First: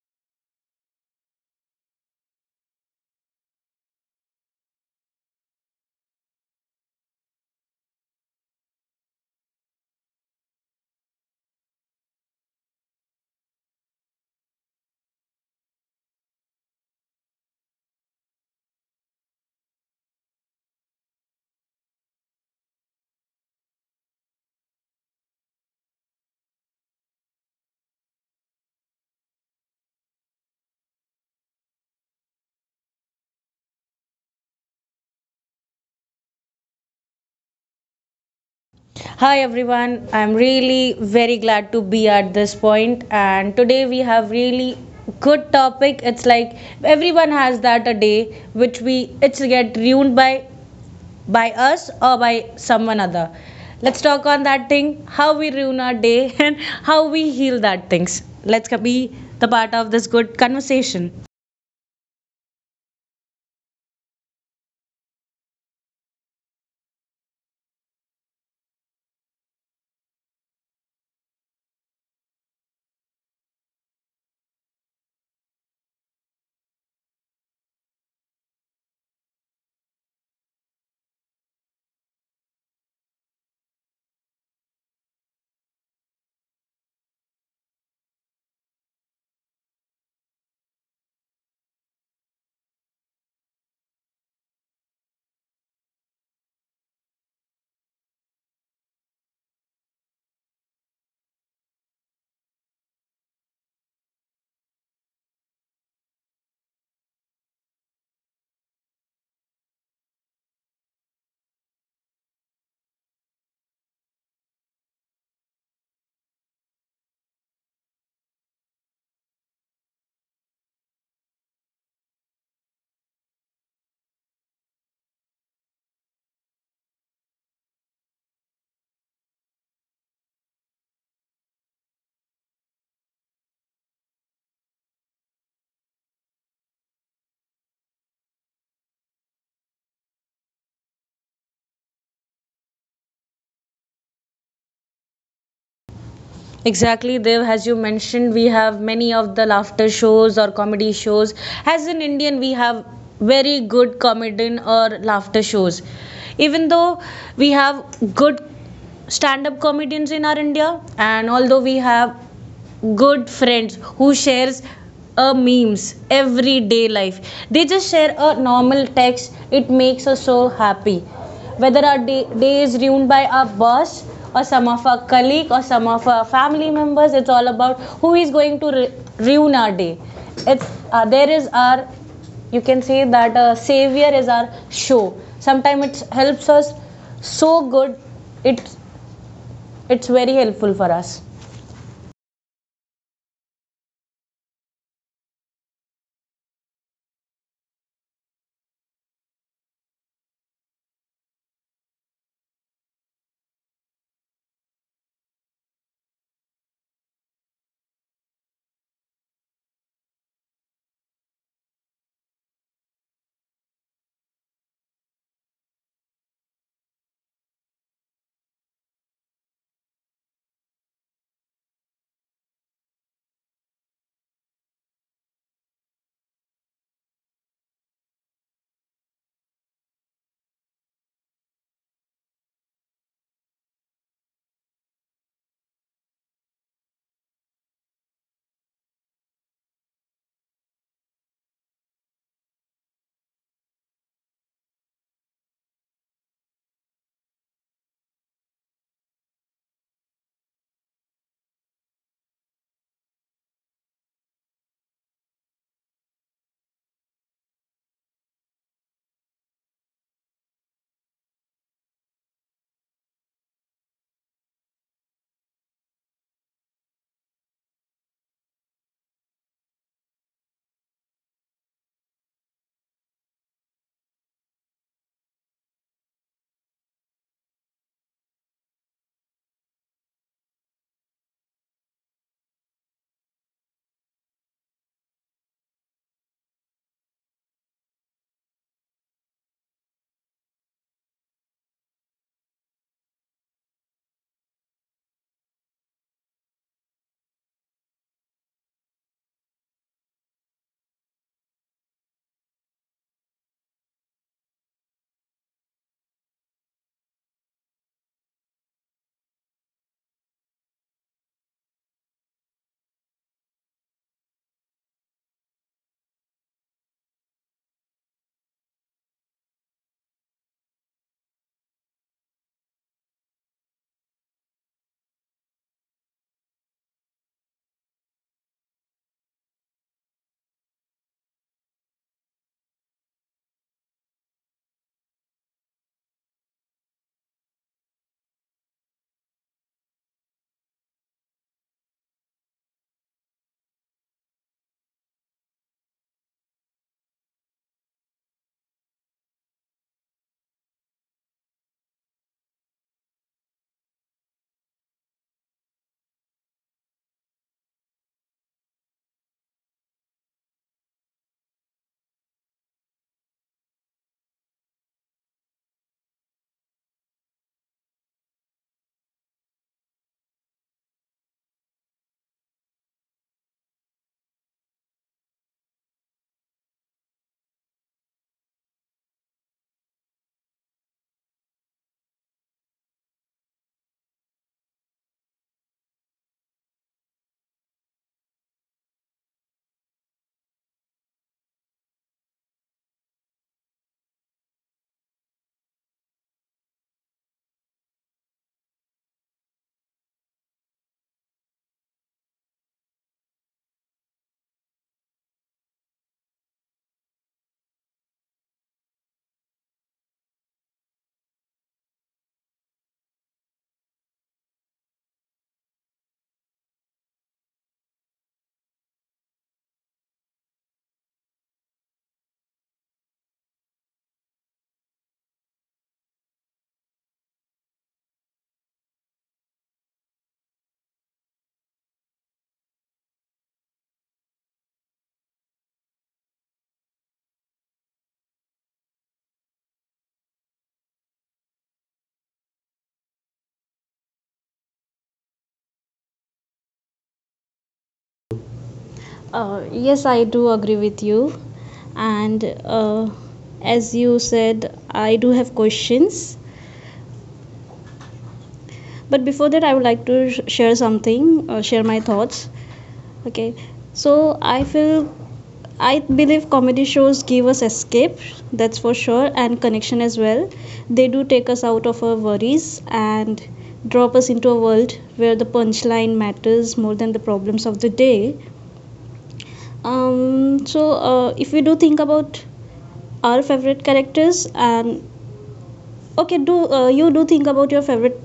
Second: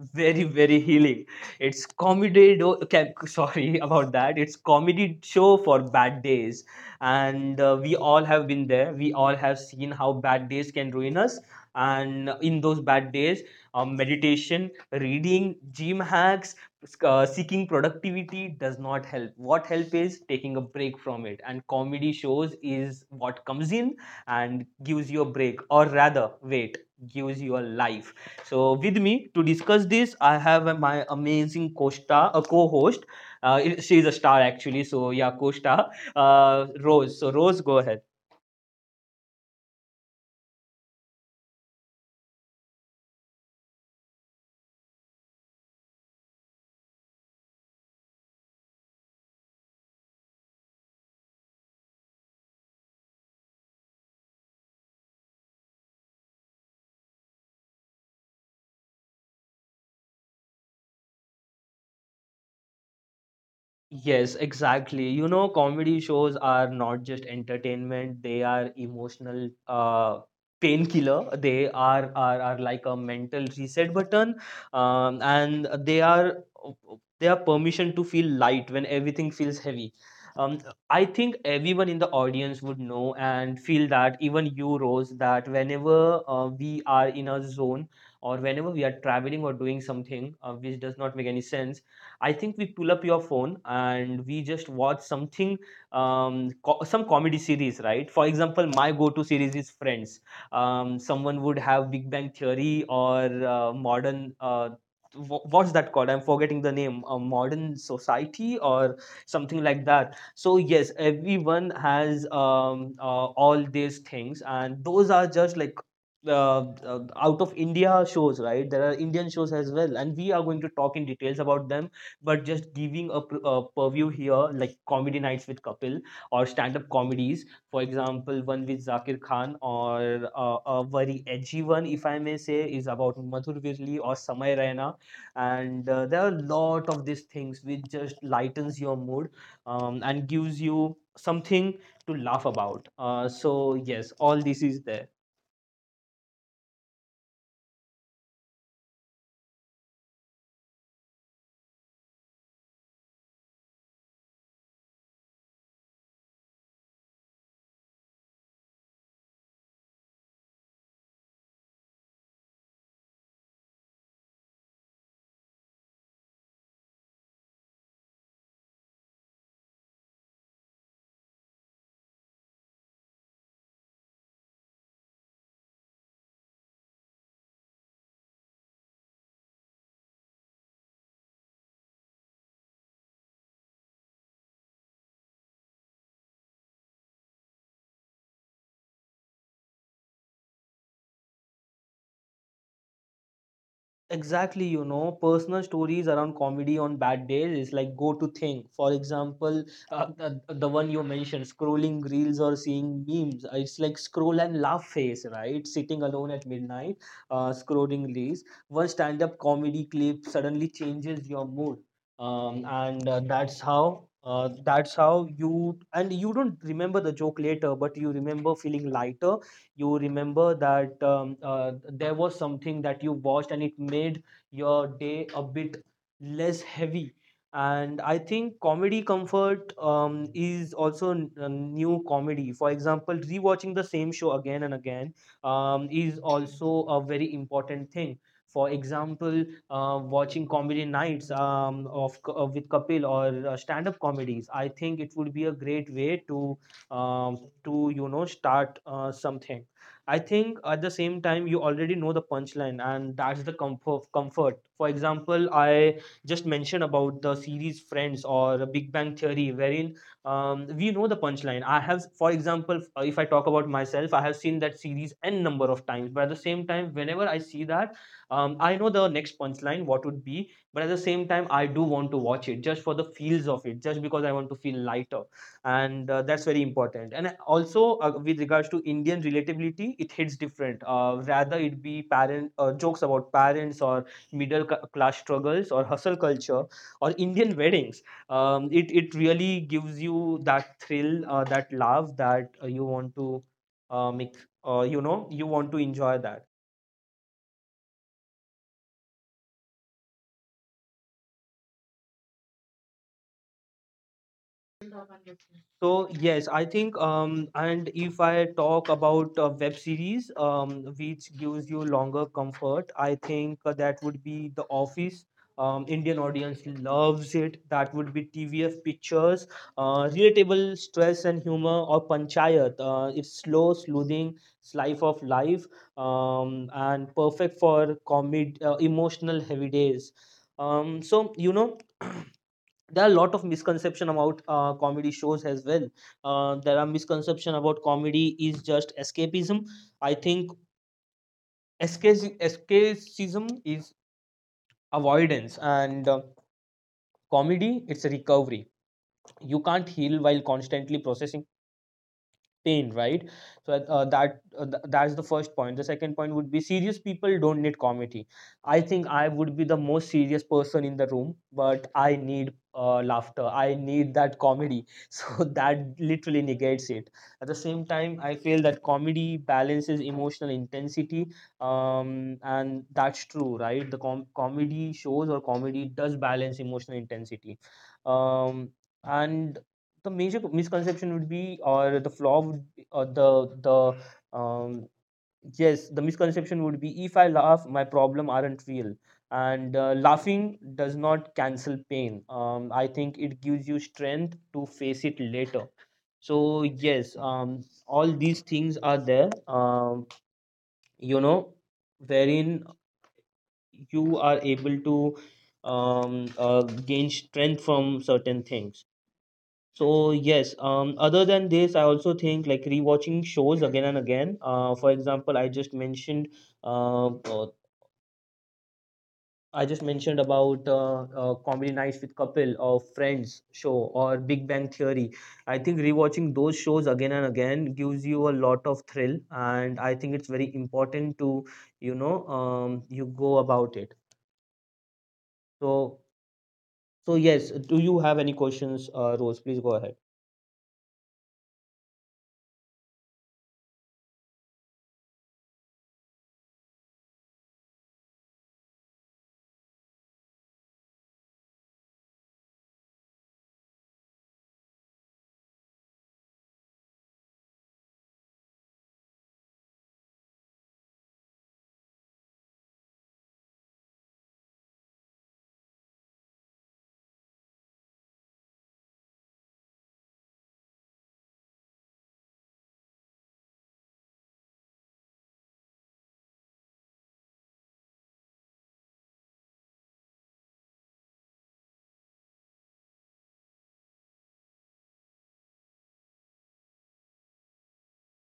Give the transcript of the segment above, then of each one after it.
very, very healing. It's comedy. Sorry about that. It's comedy show for bad days, and we all have been there. We all have seen how bad days can ruin us, and in those bad days, meditation, reading, gym hacks, seeking productivity does not help. What help is taking a break from it, and comedy shows is what comes in and gives you a break, or rather wait, gives you a life. So with me to discuss this I have my amazing costa, a co-host. She is a star actually, so yeah, costa, Rose, so Rose, go ahead. Hi everyone, I'm really very glad to be at this point and today we have really good topic. It's like everyone has that a day which we it's get ruined by us or by someone other. Let's talk on that thing, how we ruin our day and how we heal that things. Let's be the part of this good conversation. Yes, exactly. You know, comedy shows are not just entertainment, they are emotional painkiller. They are, are like a mental reset button. And they are, they are permission to feel light when everything feels heavy. Um, I think everyone in the audience would know and feel that, even you, Rose, that whenever we are in a zone or whenever we are traveling or doing something which does not make any sense, I think we pull up your phone and we just watch something, some comedy series, right? For example, my go-to series is Friends. Someone would have Big Bang Theory or Modern. What's that called? I'm forgetting the name. A modern society or something like that. So yes, everyone has all these things, and those are just like out of India shows, right? There are Indian shows as well, and we are going to talk in details about them, but just giving a, a purview here, like Comedy Nights with Kapil or stand-up comedies, for example one with Zakir Khan or a very edgy one if I may say is about Madhur Virli or Samay Raina. And there are a lot of these things which just lightens your mood, and gives you something to laugh about. So yes, all this is there. Exactly, Dev. As you mentioned, we have many of the laughter shows or comedy shows. As an Indian, we have very good comedian or laughter shows. Even though we have good stand up comedians in our India, and although we have good friends who shares a memes everyday life, they just share a normal text, it makes us so happy, whether our day is ruined by our boss or some of our colleague or some of our family members. It's all about who is going to ruin our day. It's there is our, you can say that, savior is our show. Sometimes it helps us so good. It's it's very helpful for us. Exactly, you know, personal stories around comedy on bad days is like go-to thing. For example, the one you mentioned, scrolling reels or seeing memes. It's like scroll and laugh face, right? Sitting alone at midnight, scrolling reels. One stand-up comedy clip suddenly changes your mood, and that's how. That's how you, and you don't remember the joke later, but you remember feeling lighter. You remember that there was something that you watched and it made your day a bit less heavy. And I think comedy comfort, is also a new comedy. For example, rewatching the same show again and again, is also a very important thing. For example, watching Comedy Nights, with Kapil, or stand up comedies, I think it would be a great way um, to you know start something. I think at the same time you already know the punchline, and that's the comfort. Comfort. For example, I just mentioned about the series Friends or Big Bang Theory, wherein we know the punchline. I have, for example, if I talk about myself, I have seen that series n number of times. But at the same time, whenever I see that, I know the next punchline what would be. But at the same time, I do want to watch it just for the feels of it, just because I want to feel lighter, and that's very important. And also with regards to Indian relatability, it hits different, rather it be parent, jokes about parents or middle class struggles or hustle culture or Indian weddings, it really gives you that thrill, that love that you want to make, you know you want to enjoy that. So yes, I think and if I talk about web series, which gives you longer comfort, I think that would be The Office. Indian audience loves it. That would be TVF Pictures, relatable stress and humor, or Panchayat. It's slow, soothing, it's life of life, and perfect for comedy, emotional heavy days. So you know there are a lot of misconception about comedy shows as well. There are misconception about comedy is just escapism. I think escapism is avoidance, and comedy, it's a recovery. You can't heal while constantly processing pain, right? So that's the first point. The second point would be, serious people don't need comedy. I think I would be the most serious person in the room, but I need laughter. I need that comedy. So that literally negates it. At the same time I feel that comedy balances emotional intensity, and that's true, right? The comedy shows or comedy does balance emotional intensity. Um, and the major misconception would be, or the flaw would be, or the um yes the misconception would be, if I laugh my problem aren't real. And laughing does not cancel pain. I think it gives you strength to face it later. So yes, all these things are there, you know, wherein you are able to um uh, gain strength from certain things. So yes, other than this, I also think like rewatching shows again and again. For example, uh, uh, I just mentioned about Comedy Nights with Kapil or Friends show or Big Bang Theory. I think rewatching those shows again and again gives you a lot of thrill, and I think it's very important to, you know, you go about it. So so yes, do you have any questions, Rose? Please go ahead. Yes, I do agree with you. And as you said, I do have questions. But before that, I would like to share something, share my thoughts. Okay, so I feel, I believe comedy shows give us escape, that's for sure, and connection as well. They do take us out of our worries and drop us into a world where the punchline matters more than the problems of the day. If we do think about our favorite characters and, okay, do you do think about your favorite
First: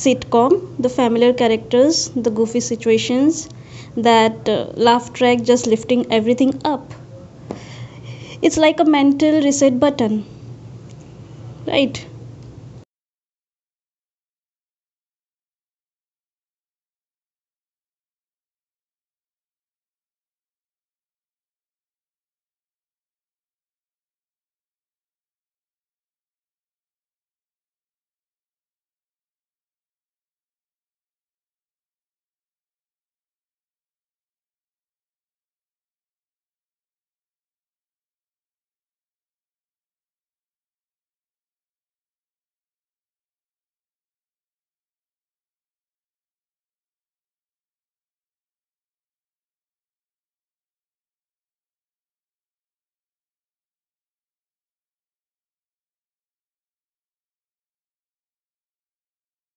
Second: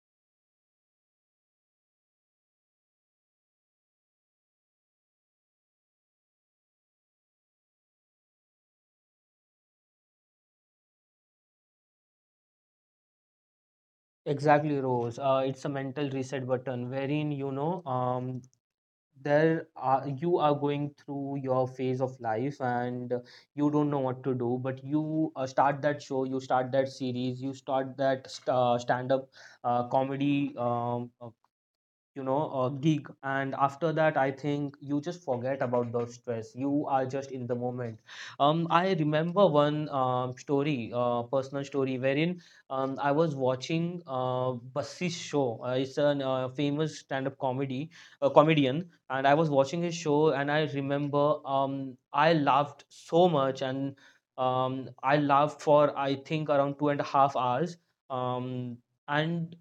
sitcom, the familiar characters, the goofy situations, that laugh track just lifting everything up, it's like a mental reset button, right? Exactly, Rose. It's a mental reset button wherein you know there are you are going through your phase of life and you don't know what to do, but you start that show, you start that series, you start that stand-up comedy, you know a gig, and after that I think you just forget about the stress. You are just in the moment. I remember one story, personal story, wherein I was watching Bassi's show. It's a famous stand up comedy comedian, and I was watching his show, and I remember I laughed so much. And I laughed for I think around 2.5 hours. Um and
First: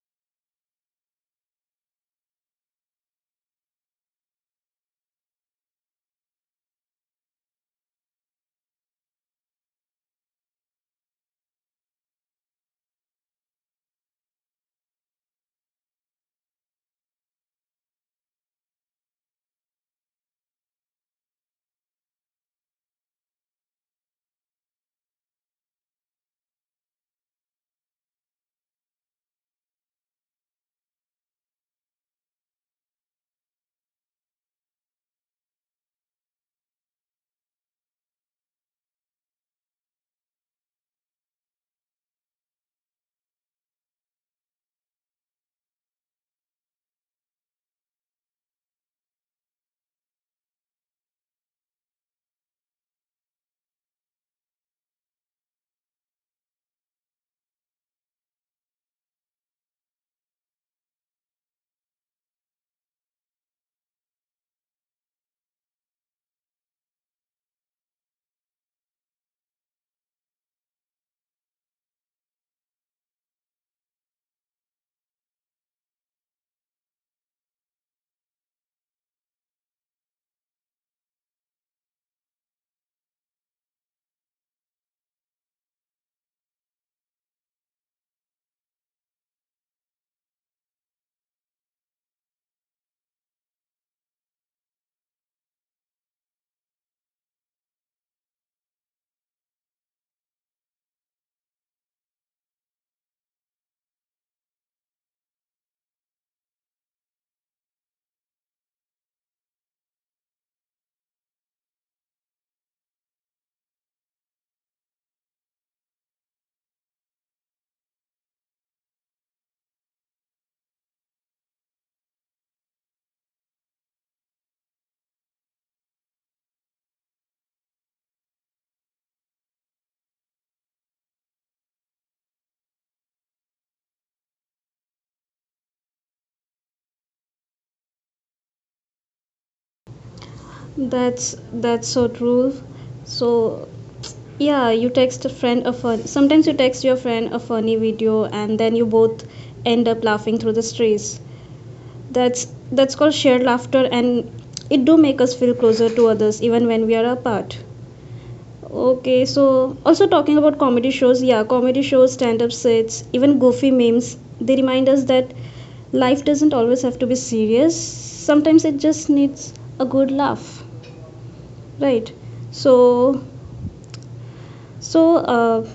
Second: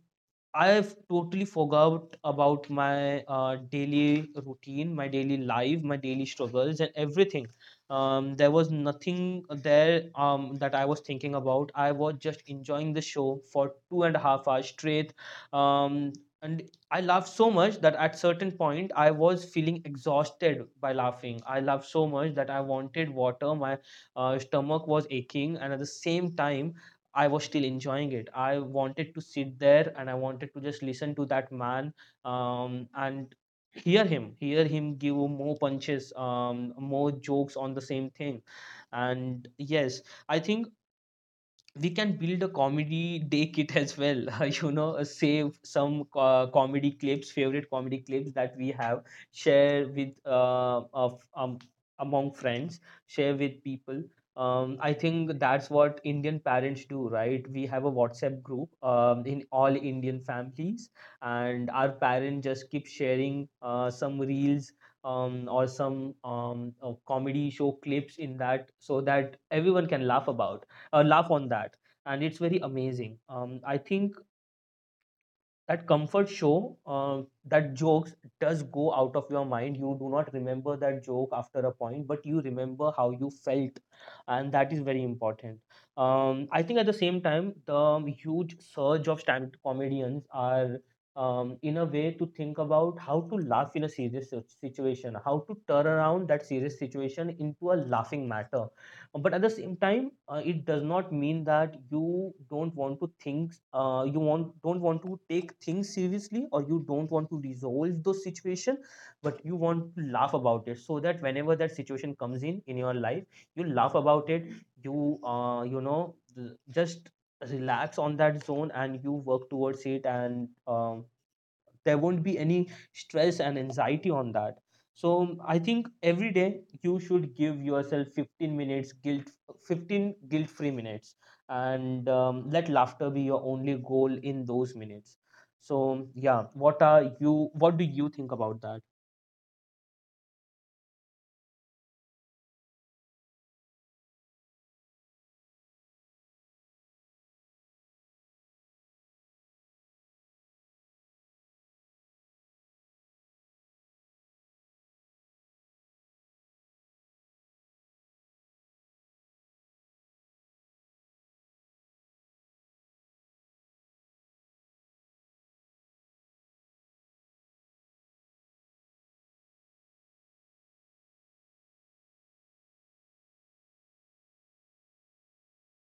I've totally forgot about my daily routine, my daily life, my daily struggles, and everything. There was nothing there that I was thinking about. I was just enjoying the show for 2.5 hours straight. Um, and I laughed so much that at certain point I was feeling exhausted by laughing. I laughed so much that I wanted water. My stomach was aching, and at the same time, I was still enjoying it. I wanted to sit there and I wanted to just listen to that man, and hear him give more punches, more jokes on the same thing. And yes, I think we can build a comedy day kit as well. You know, save some comedy clips, favorite comedy clips that we have, share with of among friends, share with people, I think that's what Indian parents do, right? We have a WhatsApp group, in all Indian families, and our parents just keep sharing some reels, or some comedy show clips in that, so that everyone can laugh about, laugh on that. And it's very amazing. I think that comfort show, that jokes, does go out of your mind. You do not remember that joke after a point, but you remember how you felt, and that is very important. I think at the same time the huge surge of stand comedians are in a way to think about how to laugh in a serious situation, how to turn around that serious situation into a laughing matter. But at the same time it does not mean that you don't want to think, you want don't want to take things seriously, or you don't want to resolve those situation, but you want to laugh about it, so that whenever that situation comes in your life you laugh about it. You you know just relax on that zone and you work towards it. And there won't be any stress and anxiety on that. So I think every day you should give yourself 15 minutes guilt, 15 guilt free minutes, and Let laughter be your only goal in those minutes. So what do you think about that? That's that's so true. So yeah, you text a friend a fun, sometimes you text your friend a funny video and then you both end up laughing through the stress. That's called shared laughter and it do make us feel closer to others even when we are apart. Okay, so also talking about comedy shows, yeah, comedy shows, stand up sets, even goofy memes, they remind us that life doesn't always have to be serious, sometimes it just needs a good laugh, right? So so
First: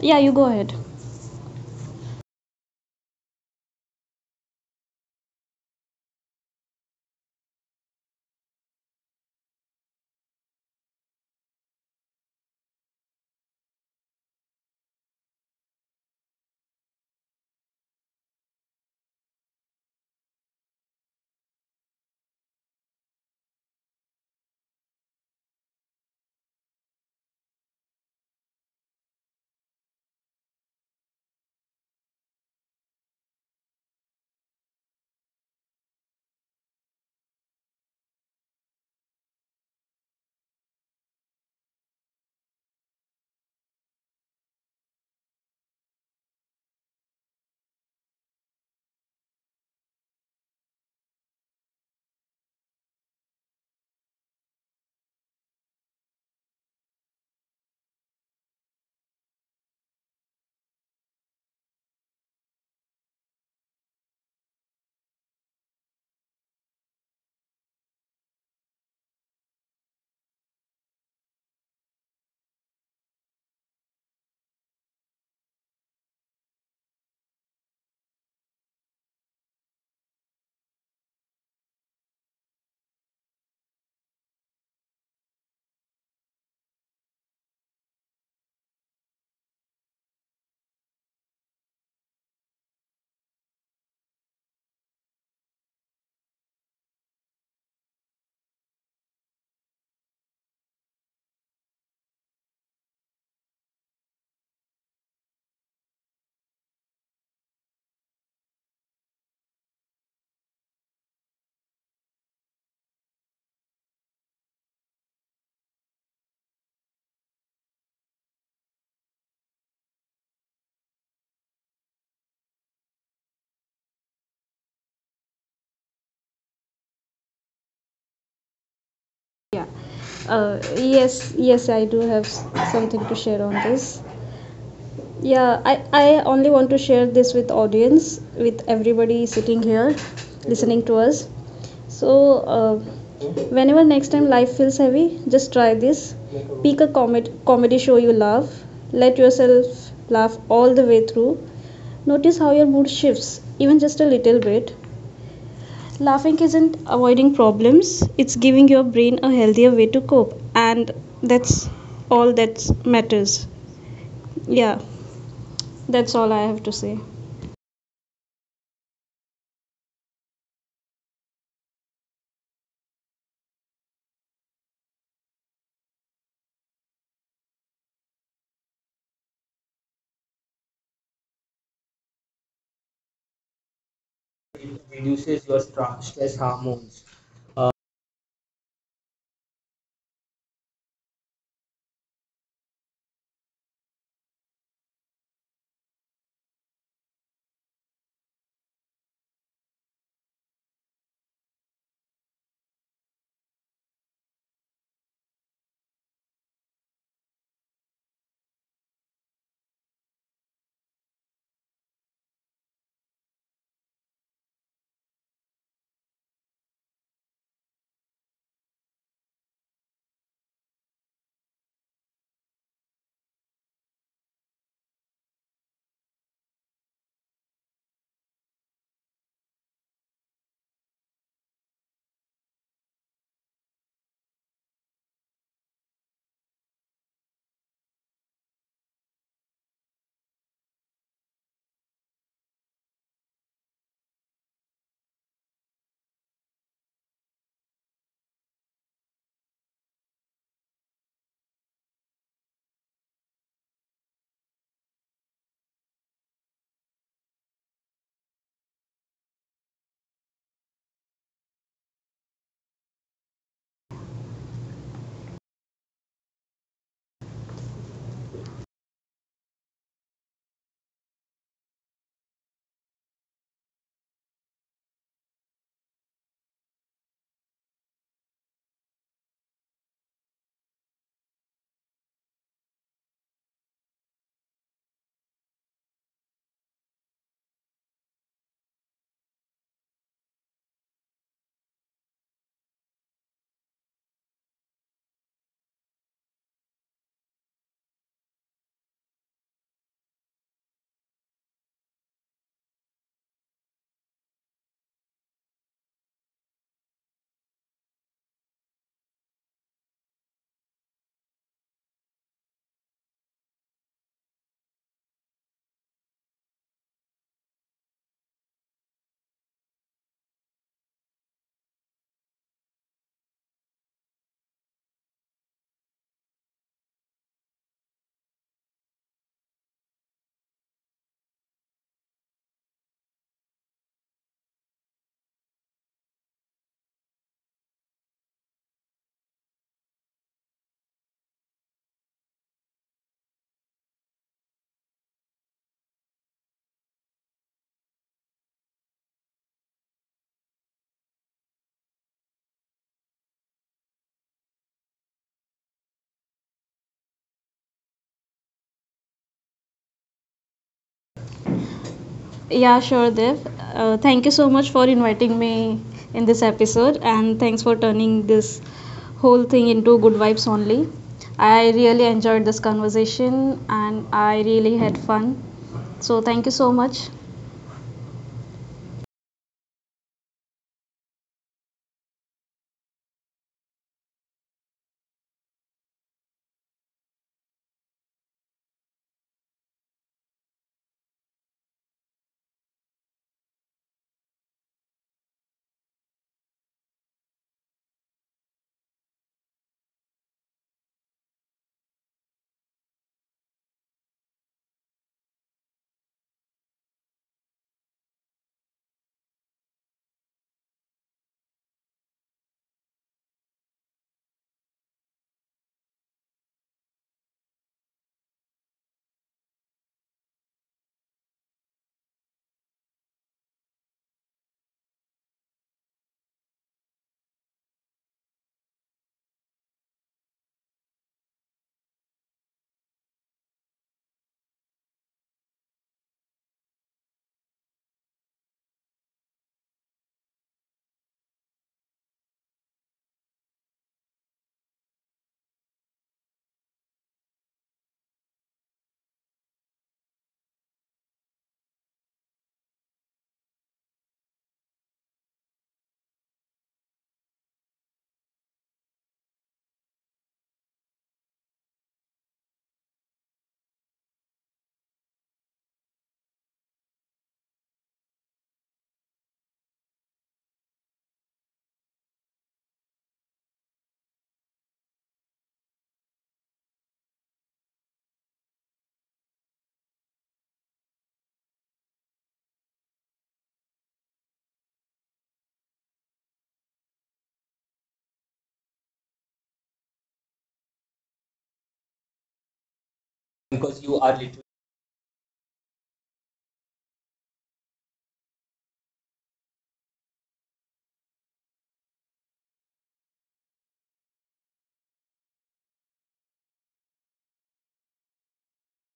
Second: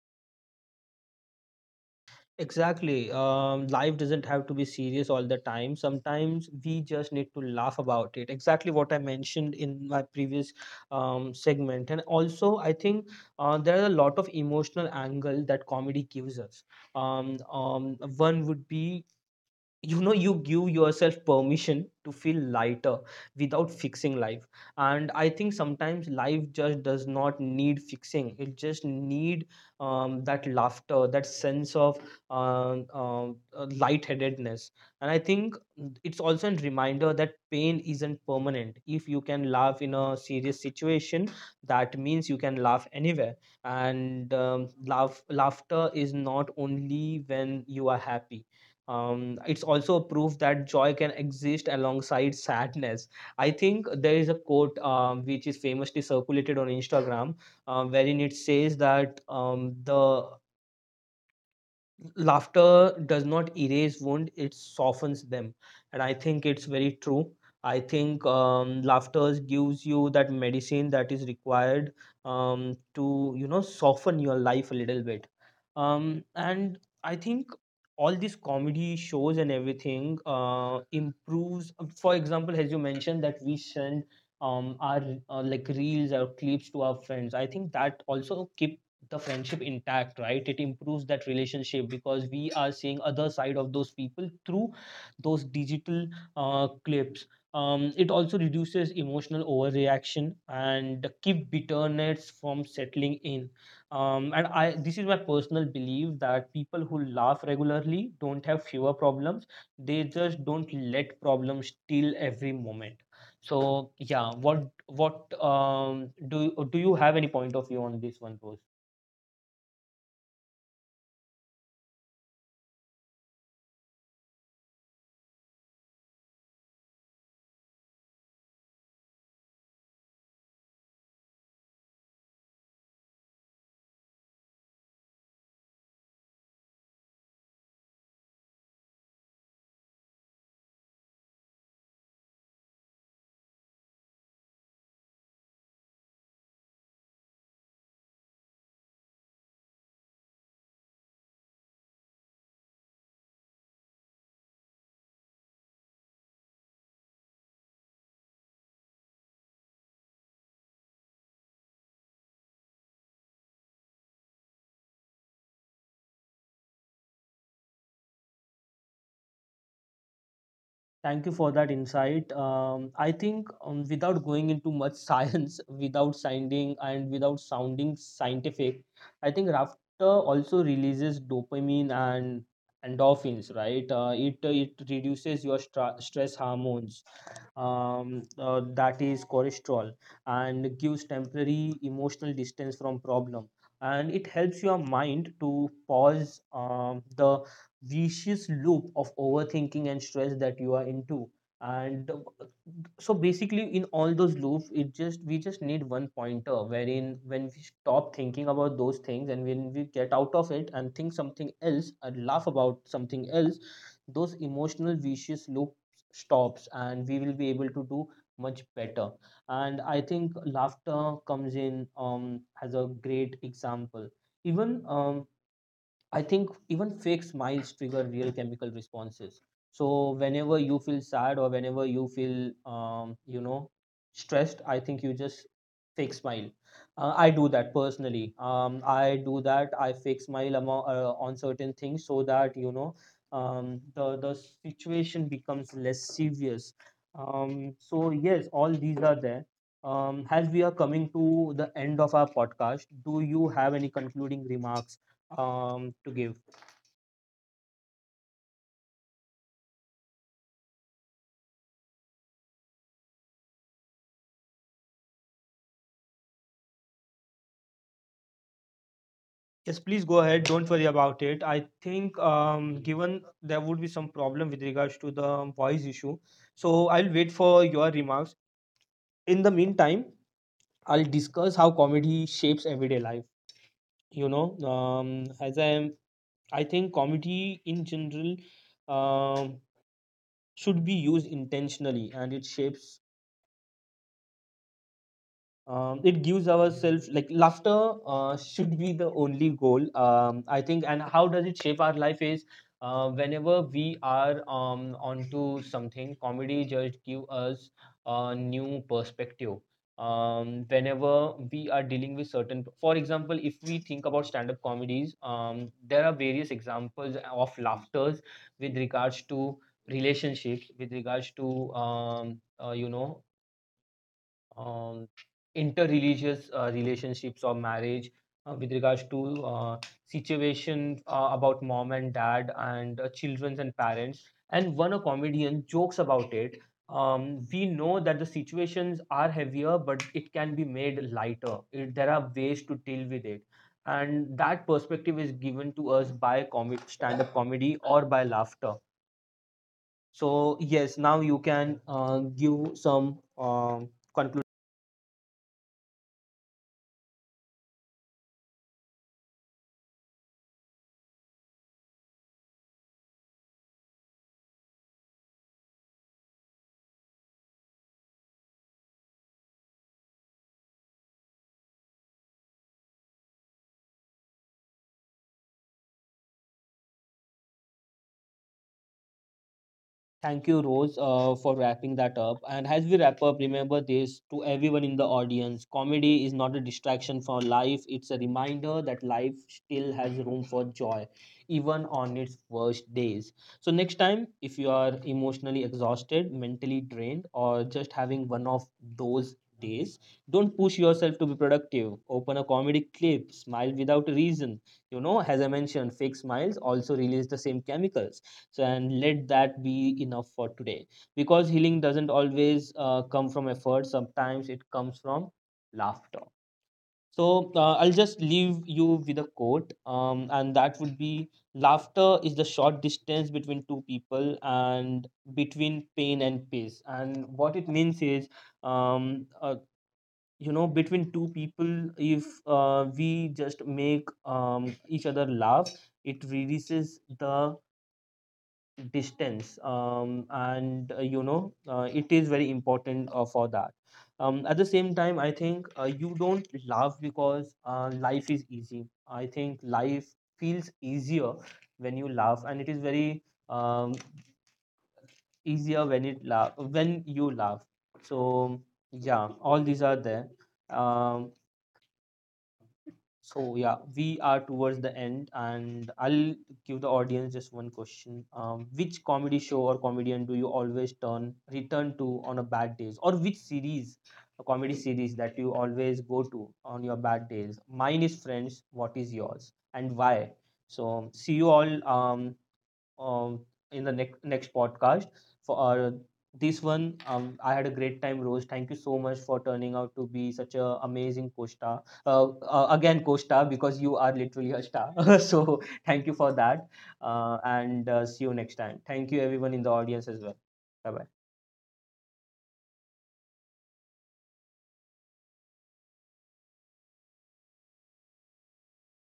yeah, you go ahead. Exactly. Life doesn't have to be serious all the time. Sometimes we just need to laugh about it. Exactly what I mentioned in my previous segment. And also, I think there are a lot of emotional angle that comedy gives us. One would be, you know, you give yourself permission to feel lighter without fixing life. And I think sometimes life just does not need fixing, it just need that laughter, that sense of uh, uh, lightheadedness. And I think it's also a reminder that pain isn't permanent. If you can laugh in a serious situation, that means you can laugh anywhere. And laughter is not only when you are happy. It's also a proof that joy can exist alongside sadness. I think there is a quote which is famously circulated on Instagram, wherein it says that the laughter does not erase wound, it softens them. And I think it's very true. I think laughter gives you that medicine that is required to, you know, soften your life a little bit. And I think all these comedy shows and everything improves, for example, as you mentioned, that we send our like reels or clips to our friends. I think that also keeps the friendship intact, right? It improves that relationship because we are seeing other side of those people through those digital clips. It also reduces emotional overreaction and keep bitterness from settling in. And I This is my personal belief that people who laugh regularly don't have fewer problems, they just don't let problems steal every moment. So yeah what do do you have any point of view on this one Rose? Yeah, yes I do have something to share on this. Yeah, I only want to share this with audience, with everybody sitting here, listening to us. So, whenever next time life feels heavy, just try this. Pick a comedy show you love. Let yourself laugh all the way through. Notice how your mood shifts, even just a little bit. Laughing isn't avoiding problems, it's giving your brain a healthier way to cope. And that's all that matters. Yeah, that's all I have to say. Thank you for that insight. I think, without going into much science, without sounding and without sounding scientific, I think laughter also releases dopamine and endorphins, right? It reduces your stress hormones, that is cholesterol, and gives temporary emotional distance from problem. And it helps your mind to pause the vicious loop of overthinking and stress that you are into. And so basically, in all those loops, it just we just need one pointer wherein when we stop thinking about those things and when we get out of it and think something else and laugh about something else, those emotional vicious loop stops and we will be able to do much better. And I think laughter comes in as a great example. Even I think even fake smiles trigger real chemical responses. So whenever you feel sad or whenever you feel you know, stressed, I think you just fake smile. I do that personally. I do that. I fake smile on certain things so that, you know, the situation becomes less serious. So yes, all these are there. As we are coming to the end of our podcast, do you have any concluding remarks to give? Yes, please go ahead. Don't worry about it. I think, given there would be some problem with regards to the voice issue, so I'll wait for your remarks. In the meantime, I'll discuss how comedy shapes everyday life. You know, I think comedy in general um, should be used intentionally, and it shapes it gives ourselves, like laughter should be the only goal, I think. And how does it shape our life is whenever we are onto something, comedy just give us a new perspective whenever we are dealing with certain, for example, if we think about stand-up comedies, there are various examples of laughters with regards to relationships, with regards to you know, um, interreligious relationships or marriage, with regards to situations about mom and dad and children and parents. And one a comedian jokes about it. We know that the situations are heavier, but it can be made lighter. There are ways to deal with it. And that perspective is given to us by comic stand-up comedy or by laughter. So yes, now you can give some conclusion. Yeah, sure, Dev. Thank you so much for inviting me in this episode, and thanks for turning this whole thing into good vibes only. I really enjoyed this conversation and I really had fun. So, thank you so much. Thank you, Rose, for wrapping that up. And as we wrap up, remember this: to everyone in the audience, comedy is not a distraction for life, it's a reminder that life still has room for joy, even on its worst days. So, next time, if you are emotionally exhausted, mentally drained, or just having one of those days, don't push yourself to be productive. Open a comedy clip, smile without a reason. You know, as I mentioned, fake smiles also release the same chemicals. So, and let that be enough for today, because healing doesn't always come from effort, sometimes it comes from laughter. So I'll just leave you with a quote, and that would be: laughter is the short distance between two people, and between pain and peace. And what it means is, um, uh, you know, between two people, if we just make, each other laugh, it releases the distance. And You know, it is very important, for that. At the same time, I think, you don't laugh because life is easy. I think life feels easier when you laugh, and it is very um, easier when it laugh when you laugh. So, yeah, all these are there. um, so yeah, we are towards the end, and I'll give the audience just one question: Which comedy show or comedian do you always turn return to on a bad days, or which series, a comedy series, that you always go to on your bad days? Mine is Friends. What is yours, and why? So, see you all. Um, in the next podcast. For this one, I had a great time, Rose. Thank you so much for turning out to be such a amazing co-star. Again, co-star because you are literally a star. So, thank you for that, and see you next time. Thank you, everyone in the audience as well. Bye bye.